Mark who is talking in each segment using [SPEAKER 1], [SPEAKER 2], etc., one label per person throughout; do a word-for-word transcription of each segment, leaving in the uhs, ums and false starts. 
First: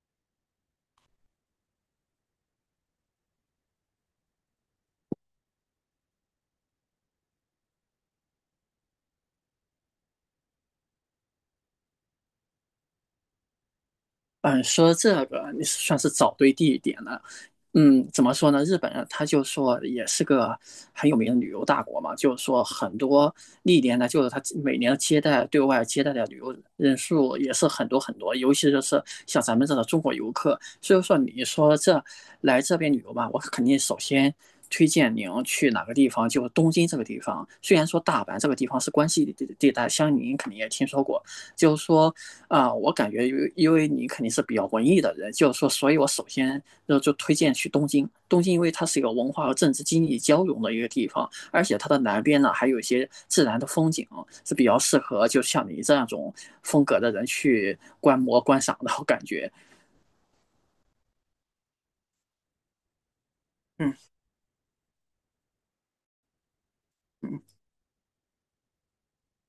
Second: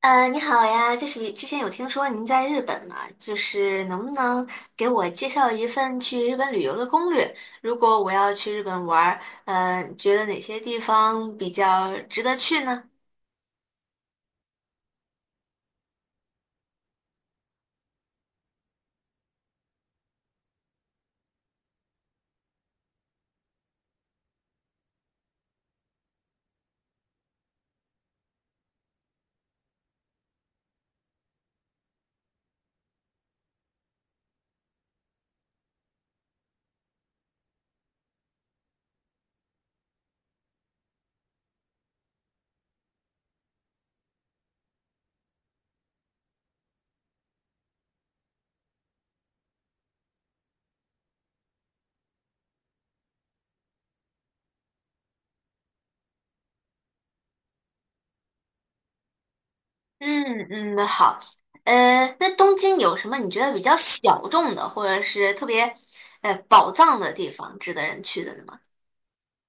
[SPEAKER 1] 呃，你好呀，就是之前有听说您在日本嘛，就是能不能给我介绍一份去日本旅游的攻略？如果我要去日本玩儿，呃，觉得哪些地方比较值得去呢？
[SPEAKER 2] 嗯，说这个你算是找对地点了。嗯，怎么说呢？日本人他就说也是个很有名的旅游大国嘛，就是说很多历年呢，就是他每年接待对外接待的旅游人数也是很多很多，尤其就是像咱们这种中国游客。所以说，你说这来这边旅游嘛，我肯定首先推荐您去哪个地方，就是东京这个地方。虽然说大阪这个地方是关西地地带，相信您肯定也听说过，就是说啊、呃我感觉因为因为你肯定是比较文艺的人，就是说，所以我首先就就推荐去东京。东京因为它是一个文化和政治经济交融的一个地方，而且它的南边呢还有一些自然的风景，是比较适合就像你这样种风格的人去观摩观赏的，我感觉。
[SPEAKER 1] 嗯嗯，好。呃，那东京有什么你觉得比较
[SPEAKER 2] 嗯
[SPEAKER 1] 小众的，或者是特别呃宝藏的地
[SPEAKER 2] 嗯。
[SPEAKER 1] 方，值得人去的呢吗？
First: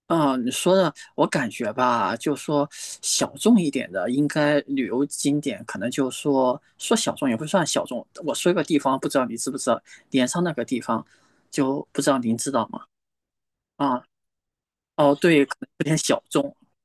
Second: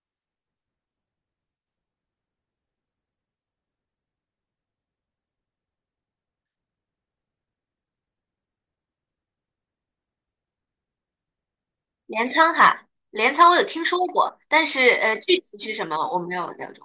[SPEAKER 2] 啊，你说的我感觉吧，就说小众一点的，应该旅游景点可能就说说小众也不算小众。我说一个地方，不知道你知不知道，镰仓那个地方，就不知道
[SPEAKER 1] 镰
[SPEAKER 2] 您
[SPEAKER 1] 仓
[SPEAKER 2] 知道吗？
[SPEAKER 1] 哈，镰仓我有听说
[SPEAKER 2] 啊，
[SPEAKER 1] 过，但是
[SPEAKER 2] 哦，
[SPEAKER 1] 呃，具
[SPEAKER 2] 对，
[SPEAKER 1] 体
[SPEAKER 2] 可能
[SPEAKER 1] 是
[SPEAKER 2] 有
[SPEAKER 1] 什么
[SPEAKER 2] 点
[SPEAKER 1] 我
[SPEAKER 2] 小
[SPEAKER 1] 没有
[SPEAKER 2] 众。
[SPEAKER 1] 了解。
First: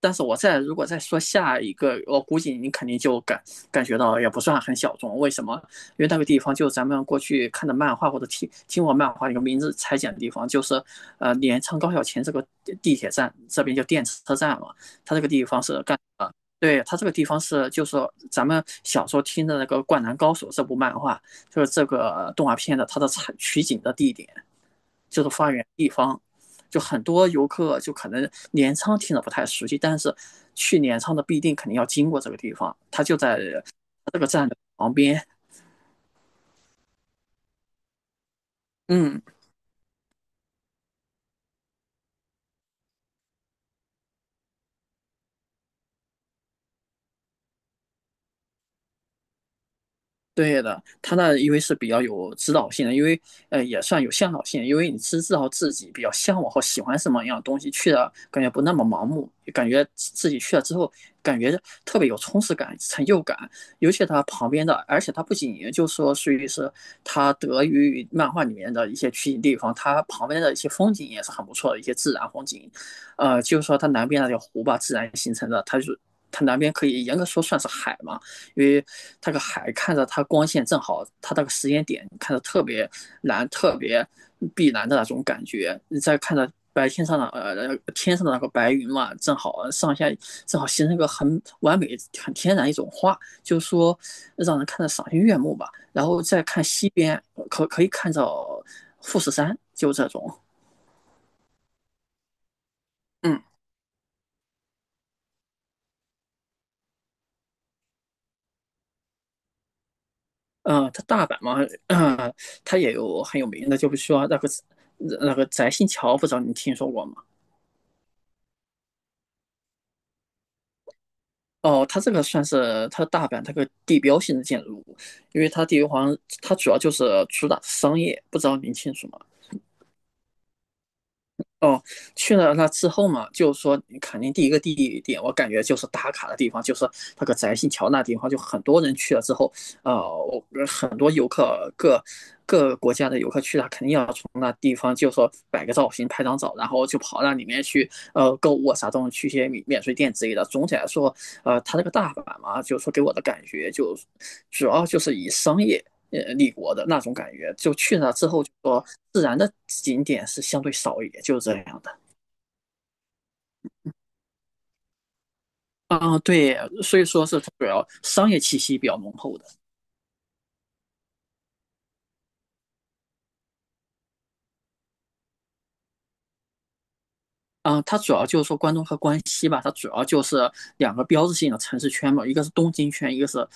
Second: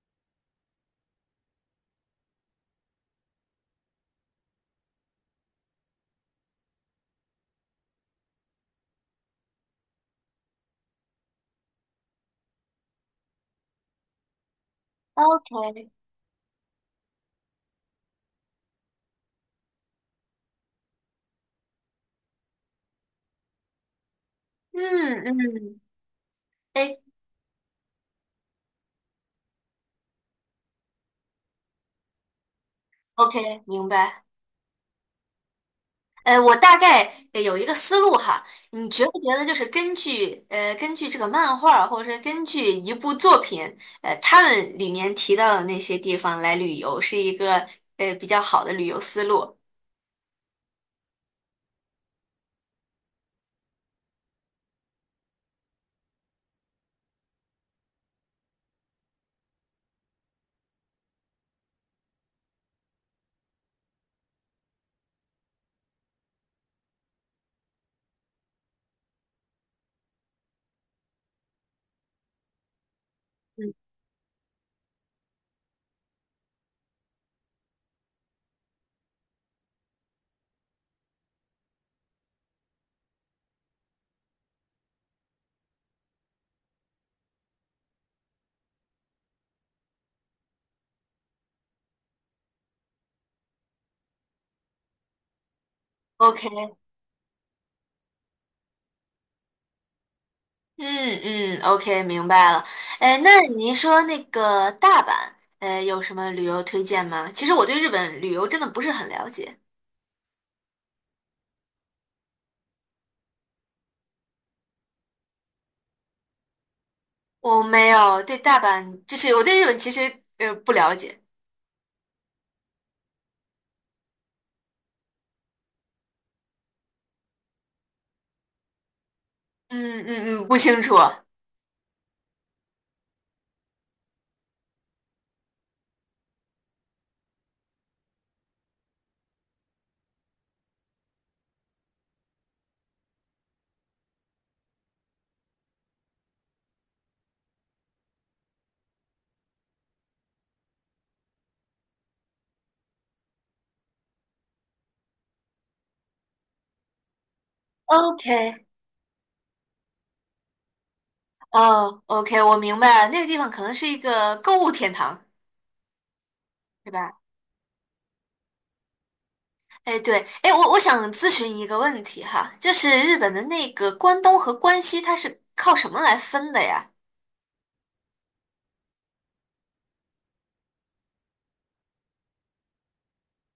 [SPEAKER 2] 但是我再如果再说下一个，我估计你肯定就感感觉到也不算很小众。为什么？因为那个地方就是咱们过去看的漫画或者听听过漫画一个名字裁剪的地方，就是呃镰仓高校琴这个地铁站，这边叫电车站嘛。它这个地方是
[SPEAKER 1] OK，
[SPEAKER 2] 干的，对，它这个地方是就是咱们小时候听的那个《灌篮高手》这部漫画，就是这个呃动画片的它的采取景的地点，就
[SPEAKER 1] 嗯
[SPEAKER 2] 是发源
[SPEAKER 1] 嗯，
[SPEAKER 2] 地方。就
[SPEAKER 1] 哎，
[SPEAKER 2] 很多游客就可能镰仓听着不太熟悉，但是去镰仓的必定肯定要经过这个地方，它就在
[SPEAKER 1] OK，明
[SPEAKER 2] 这
[SPEAKER 1] 白。
[SPEAKER 2] 个站的旁边。
[SPEAKER 1] 呃，我大概呃有一个思路哈，你觉不
[SPEAKER 2] 嗯，
[SPEAKER 1] 觉得就是根据呃根据这个漫画儿，或者是根据一部作品，呃，他们里面提到的那些地方来旅游，是一个呃比较好的旅游思路？
[SPEAKER 2] 对的，他那因为是比较有指导性的，因为呃也算有向导性，因为你是知道自己比较向往和喜欢什么样的东西，去了感觉不那么盲目，感觉自己去了之后感觉特别有充实感、成就感。尤其他旁边的，而且他不仅就说属于是他得益于漫画里面的一些取景地方，他旁边的一些风景也是很不错的一些自然风景，呃，就是
[SPEAKER 1] 嗯
[SPEAKER 2] 说它南边那条湖吧，自然形成的，它就它南边可以严格说算是海嘛。因为那个海看着它光线正好，它那个时间点看着特别蓝、特别碧蓝的那种感觉。你再看着白天上的呃天上的那个白云嘛，正好上下正好形成一个很完美、很天然一种花，就是说让人看着赏心悦目吧。然后再看
[SPEAKER 1] ，OK，
[SPEAKER 2] 西边，可可以看到富士山，就这种。
[SPEAKER 1] 嗯嗯，OK，明白了。呃，那
[SPEAKER 2] 嗯，
[SPEAKER 1] 您说那个大阪，呃，有什么旅游推荐吗？其实我对日本旅游真的不是很了解，
[SPEAKER 2] 呃，它大阪嘛，呃它也有很有名的，就是说那个那个翟新桥，不知道你听说过吗？
[SPEAKER 1] 我没有对大阪，就是我对日本其实呃不了解。
[SPEAKER 2] 哦，它这个算是它大阪它个地标性的建筑物，因为它地好像它主要就是主打商业，不知道您清楚吗？
[SPEAKER 1] 嗯嗯嗯，不清楚。
[SPEAKER 2] 哦，去了那之后嘛，就是说肯定第一个地点，我感觉就是打卡的地方，就是那个宅心桥那地方，就很多人去了之后，呃，我很多游客各各国家的游客去了，肯定要从那地方就说摆个造型、拍张照，然后就跑到里面去，呃，购物啊啥东西，去一些免免税店之类的。总体来说，呃，它这个大阪嘛，就是说给我的感觉就主要就是以商业呃立国的那种感觉，就去了之后就
[SPEAKER 1] OK，
[SPEAKER 2] 说自然的景点是相对少一点，就是这样的。
[SPEAKER 1] 哦，OK，我明白了，那个地方可能是一个购物天堂，
[SPEAKER 2] 啊、对，
[SPEAKER 1] 是
[SPEAKER 2] 所以
[SPEAKER 1] 吧？
[SPEAKER 2] 说是主要商业气息比较浓厚的。
[SPEAKER 1] 哎，对，哎，我我想咨询一个问题哈，就是日本的那个关东和关西，它是靠什么来分的呀
[SPEAKER 2] 嗯，它主要就是说关东和关西吧，它主要就是两个标志性的城市圈嘛，一个是东京圈，一个是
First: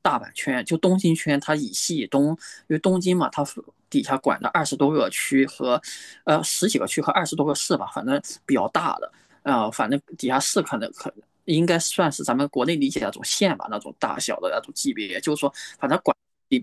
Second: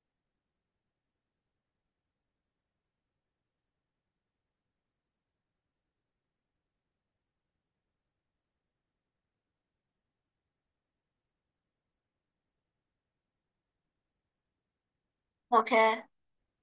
[SPEAKER 2] 大阪圈。就东京圈，它以西以东，因为东京嘛，它底下管的二十多个区和，呃，十几个区和二十多个市吧，反正比较大的。呃，反正底下市可能可应该算是咱们国内理解的那种县吧，那种大小的那种级别，就是说，反
[SPEAKER 1] ？OK，
[SPEAKER 2] 正管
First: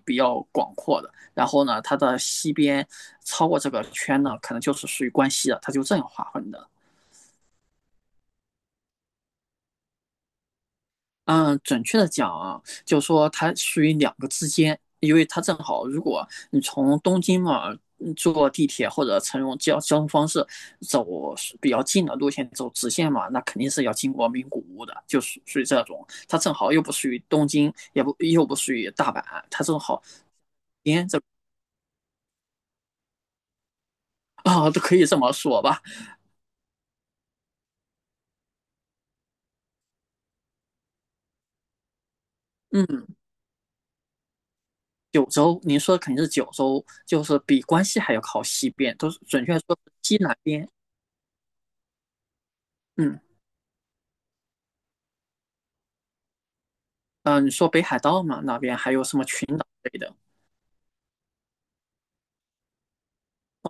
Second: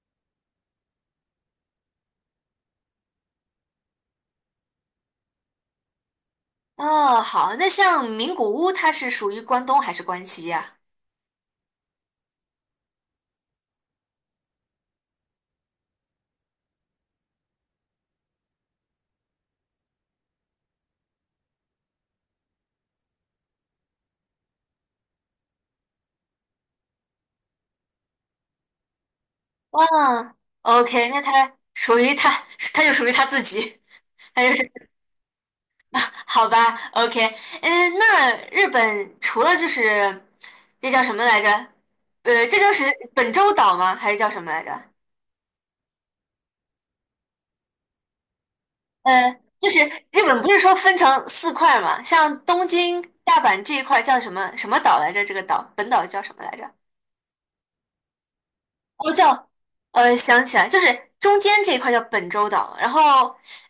[SPEAKER 2] 比较广阔的。然后呢，它的西边超过这个圈呢，可能就是属于关西了，它就这样划分的。
[SPEAKER 1] 哦，好，那像名古屋，它是属于关东还是关西呀？
[SPEAKER 2] 嗯，准确的讲啊，就说它属于两个之间，因为它正好，如果你从东京嘛嗯坐地铁或者乘用交交通方式走比较近的路线走直线嘛，那肯定是要经过名古屋的，就属属于这种。它正好又不属于东京，也不又不属于大阪，它正好
[SPEAKER 1] 哇，
[SPEAKER 2] 边
[SPEAKER 1] ？OK，
[SPEAKER 2] 这
[SPEAKER 1] 那它属于它，它就属于它自己，它就
[SPEAKER 2] 啊、
[SPEAKER 1] 是
[SPEAKER 2] 都可以这么说吧。
[SPEAKER 1] 好吧，OK，嗯，那日本除了就是这叫什么来着？呃，这就是
[SPEAKER 2] 嗯，
[SPEAKER 1] 本州岛吗？还是叫什么来着？
[SPEAKER 2] 九州，您说的肯定是九州，就是比关西还要靠西边，都是
[SPEAKER 1] 呃，
[SPEAKER 2] 准确
[SPEAKER 1] 就
[SPEAKER 2] 说
[SPEAKER 1] 是
[SPEAKER 2] 是西
[SPEAKER 1] 日
[SPEAKER 2] 南
[SPEAKER 1] 本不是
[SPEAKER 2] 边。
[SPEAKER 1] 说分成四块儿吗？像东京、
[SPEAKER 2] 嗯。
[SPEAKER 1] 大阪这一块儿叫什么什么岛来着？这个岛本岛叫什么来着？
[SPEAKER 2] 嗯、呃你说北海道嘛，那边还有
[SPEAKER 1] 哦，
[SPEAKER 2] 什么群
[SPEAKER 1] 叫
[SPEAKER 2] 岛类
[SPEAKER 1] 呃，
[SPEAKER 2] 的？
[SPEAKER 1] 想起来，就是中间这一块叫本州岛，然后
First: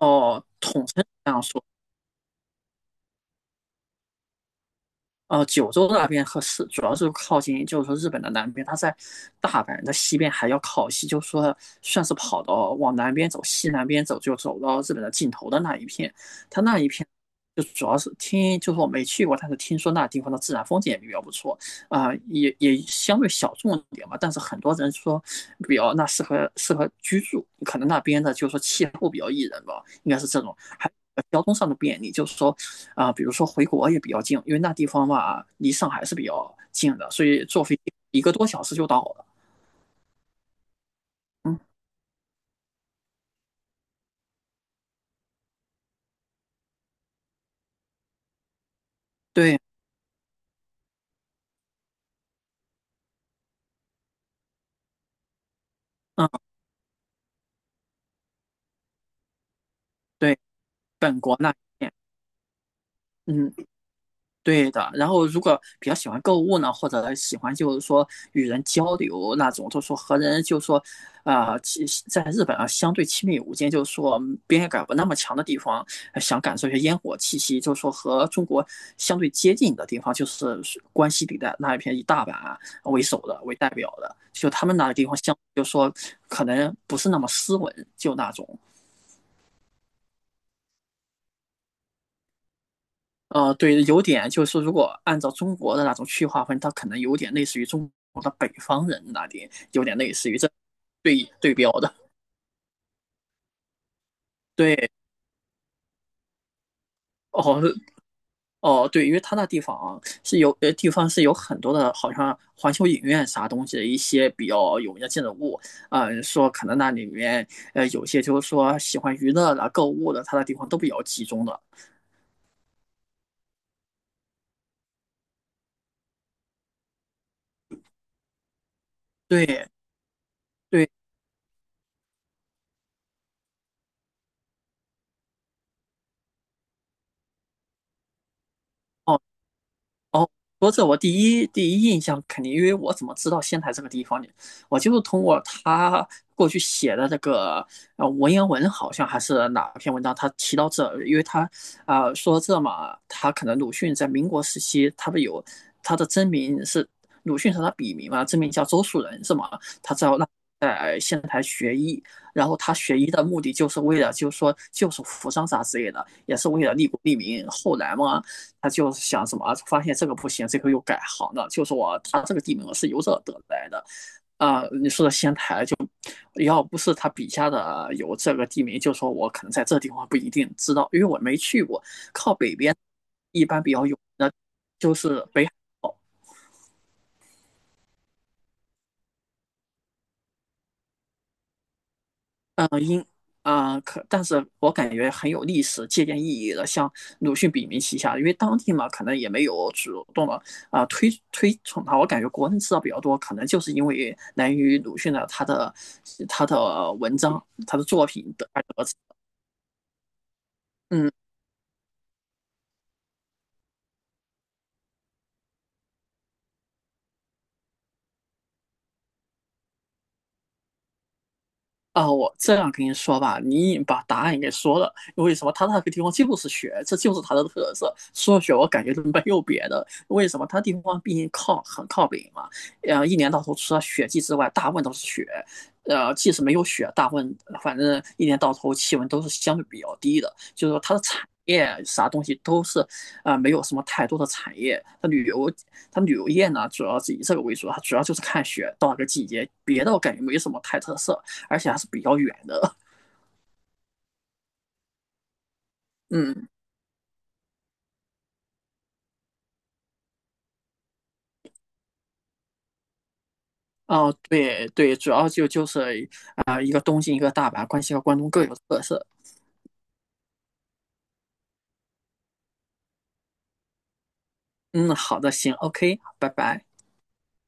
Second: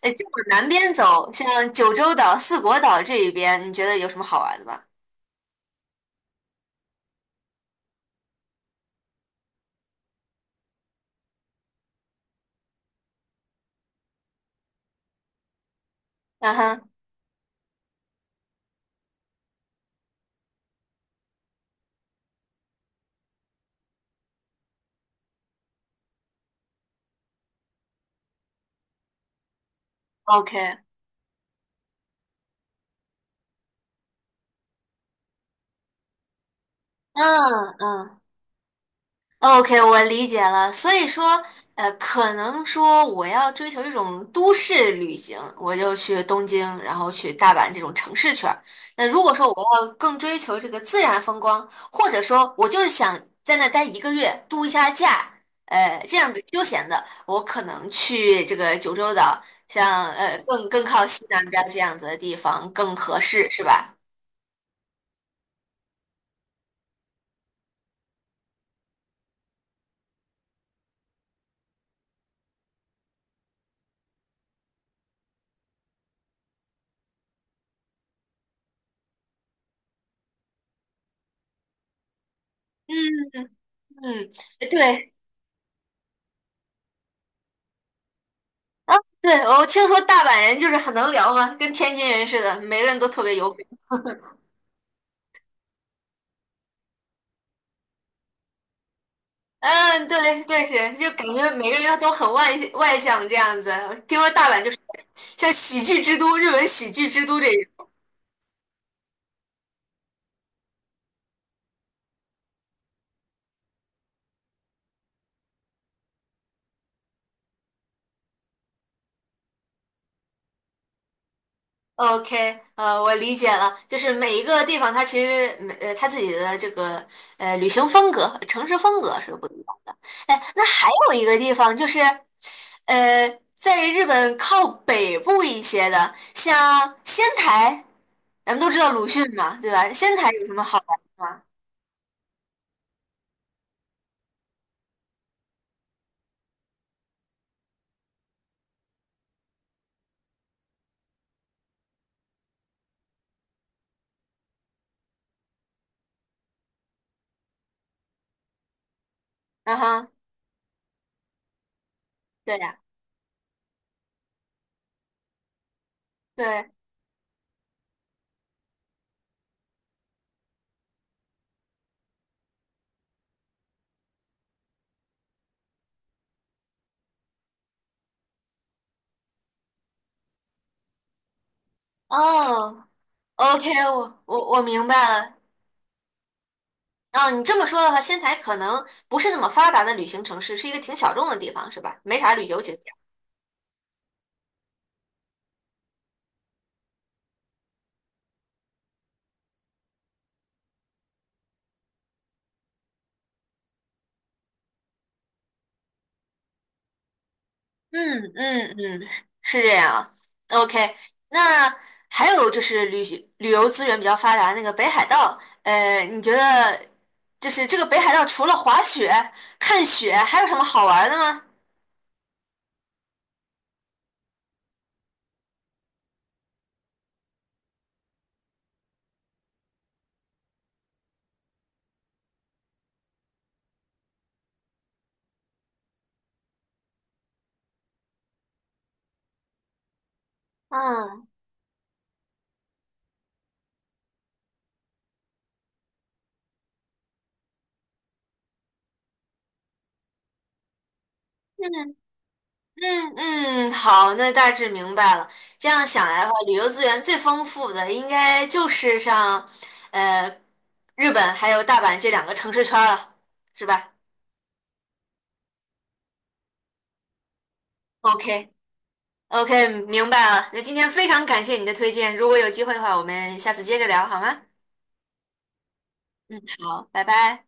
[SPEAKER 1] 呃，再往南
[SPEAKER 2] 统
[SPEAKER 1] 边
[SPEAKER 2] 称
[SPEAKER 1] 走，
[SPEAKER 2] 这样说。
[SPEAKER 1] 像九州岛、四国岛这一边，你觉得有什么好玩的吧？
[SPEAKER 2] 呃，九州那边和是主要是靠近，就是说日本的南边，它在大阪的西边还要靠西，就是说算是跑到往南边走，西南边走就走到日本的尽头的那一片。
[SPEAKER 1] 嗯
[SPEAKER 2] 它那一
[SPEAKER 1] 哼
[SPEAKER 2] 片就主要是听，就是我没去过，但是听说那地方的自然风景也比较不错，啊、也也相对小众一点吧。但是很多人说比较那适合适合居住，可能那边的就是说气候比较宜人吧，应该是这种。
[SPEAKER 1] ，OK，
[SPEAKER 2] 还交通上的便利，就是说啊，比如说回国也比较近，因为那地方嘛离上海是比较近的，所以坐
[SPEAKER 1] 嗯
[SPEAKER 2] 飞机
[SPEAKER 1] 嗯。
[SPEAKER 2] 一个多小时就到了。
[SPEAKER 1] OK，我理解了。所以说，
[SPEAKER 2] 嗯，
[SPEAKER 1] 呃，可能说我要追求这种都市旅行，我就去东京，然后去大阪这种城市圈儿。那如果说我
[SPEAKER 2] 对，
[SPEAKER 1] 要更追求这个自然风光，或者说我就是想在那儿待一个月，度一下假，呃，这
[SPEAKER 2] 嗯，
[SPEAKER 1] 样子休闲的，我可能去这个九州岛，像呃
[SPEAKER 2] 对，
[SPEAKER 1] 更更靠
[SPEAKER 2] 本
[SPEAKER 1] 西
[SPEAKER 2] 国
[SPEAKER 1] 南
[SPEAKER 2] 那
[SPEAKER 1] 边儿这
[SPEAKER 2] 边，
[SPEAKER 1] 样子的地方更合适，
[SPEAKER 2] 嗯。
[SPEAKER 1] 是吧？
[SPEAKER 2] 对的，然后如果比较喜欢购物呢，或者喜欢就是说与人交流那种，就说和人就说，啊、其在日本啊相对亲密无间，就是说边界感不那么强的地方，呃想感受一下烟火气息，就是说和中国相对接近的地方，就是关西地带那一片以大阪啊
[SPEAKER 1] 嗯
[SPEAKER 2] 为首的为代表的，
[SPEAKER 1] 嗯，
[SPEAKER 2] 就他们那个地
[SPEAKER 1] 对，
[SPEAKER 2] 方相，就说可能不是那么斯文，就那种，
[SPEAKER 1] 啊，对，我听说大阪人就是很能聊嘛，跟天津人似的，每个人都特别有
[SPEAKER 2] 呃，
[SPEAKER 1] 梗。
[SPEAKER 2] 对，有点就是如果按照中国的那种区划分，它可能有点类似于中国的北方人那里，有点
[SPEAKER 1] 嗯，
[SPEAKER 2] 类似于
[SPEAKER 1] 对，
[SPEAKER 2] 这
[SPEAKER 1] 对是，就感
[SPEAKER 2] 对
[SPEAKER 1] 觉
[SPEAKER 2] 对
[SPEAKER 1] 每
[SPEAKER 2] 标
[SPEAKER 1] 个人
[SPEAKER 2] 的。
[SPEAKER 1] 都很外外向这样子。听说大阪就是
[SPEAKER 2] 对，
[SPEAKER 1] 像喜剧之都，日本喜剧之都这
[SPEAKER 2] 哦，
[SPEAKER 1] 种。
[SPEAKER 2] 哦，对，因为它那地方是有呃地方是有很多的，好像环球影院啥东西的一些比较有名的建筑物，啊，说可能那里面呃有些就是说喜欢娱乐的、购物的，它那地方都比较集中的。
[SPEAKER 1] OK，呃，我理解了，就是每一个地方它其实每呃它自己的这个呃旅行风格、城市风格是不一样
[SPEAKER 2] 对
[SPEAKER 1] 的。哎，那还
[SPEAKER 2] 对，
[SPEAKER 1] 有一个地方就是，呃，在日本靠北部一些的，像仙台，咱们都知道鲁
[SPEAKER 2] 哦。
[SPEAKER 1] 迅嘛，对吧？仙台
[SPEAKER 2] 哦，
[SPEAKER 1] 有什么
[SPEAKER 2] 说
[SPEAKER 1] 好
[SPEAKER 2] 这我
[SPEAKER 1] 玩的
[SPEAKER 2] 第
[SPEAKER 1] 吗？
[SPEAKER 2] 一第一印象肯定，因为我怎么知道仙台这个地方呢？我就是通过他过去写的这个呃文言文，好像还是哪篇文章，他提到这，因为他啊、呃说这嘛，他可能鲁迅在民国时期，他不有他的真名是鲁迅是他笔名嘛，真名叫周树人是吗？
[SPEAKER 1] 嗯
[SPEAKER 2] 他在
[SPEAKER 1] 哼，
[SPEAKER 2] 然
[SPEAKER 1] 对
[SPEAKER 2] 后他
[SPEAKER 1] 呀，
[SPEAKER 2] 学医的目的就是为了，就是说救赎扶桑啥之类的，也是为
[SPEAKER 1] 对，
[SPEAKER 2] 了利国利民。后来嘛，他就想什么，发现这个不行，这个又改行了，就是我，他这个地名是由这得来的，要不是他笔下的有这个地名，就说我可能在这地方不一定知道，因为我没去过。靠北边
[SPEAKER 1] 哦
[SPEAKER 2] 一般
[SPEAKER 1] ，OK，
[SPEAKER 2] 比较有
[SPEAKER 1] 我
[SPEAKER 2] 名的
[SPEAKER 1] 我我明白
[SPEAKER 2] 就是
[SPEAKER 1] 了。
[SPEAKER 2] 北海，
[SPEAKER 1] 哦，你这么说的话，仙台可能不是那么发达的旅行城市，是一个挺小众的地方，是吧？没啥旅游景点。
[SPEAKER 2] 啊、呃可但是我感觉很有历史借鉴意义的，像鲁迅笔名旗下，因为当地嘛，可能也没有主动的啊、呃推推崇它。我感觉国人知道比较多，可能就是因为来源于鲁迅的他的他的文章、他的作
[SPEAKER 1] 嗯
[SPEAKER 2] 品的。
[SPEAKER 1] 嗯嗯，是这样。OK，
[SPEAKER 2] 嗯。
[SPEAKER 1] 那还有就是旅旅游资源比较发达那个北海道，呃，你觉得就是这个北海道除了滑雪、看雪，还有什么好玩的吗？
[SPEAKER 2] 啊，我这样跟你说吧，你已经把答案给说了。为什么他那个地方就是雪，这就是它的特色。说雪，学，我感觉都没有别的。为什么他地方毕竟靠很靠北嘛，呃，一年到头除了雪季之外，大部分都是雪。呃，即使没有雪，大部分反正一年到头气温都是相对比较低的，就是说它的产
[SPEAKER 1] 嗯
[SPEAKER 2] 业啥东西都是啊、呃没有什么太多的产业。它旅游，它旅游业呢，主要是以这个为主，它主要就是看雪到哪个季节，别的我感觉没什么太特色。而且还是
[SPEAKER 1] 嗯
[SPEAKER 2] 比较远的。
[SPEAKER 1] 嗯嗯，好，那大致明白了。这样想来的话，
[SPEAKER 2] 嗯，
[SPEAKER 1] 旅游资源最丰富的应该就是像呃日本还有大阪这两个城市圈儿了，是吧
[SPEAKER 2] 哦，对对，主要就就是啊、呃一个东京，一个大阪，关西和关东各
[SPEAKER 1] ？OK，
[SPEAKER 2] 有特色。
[SPEAKER 1] OK，明白了。那今天非常感谢你的推荐，如果有机会的话，我们下次接着聊好吗？
[SPEAKER 2] 嗯，好的，行，OK，拜
[SPEAKER 1] 嗯，
[SPEAKER 2] 拜。
[SPEAKER 1] 好，拜拜。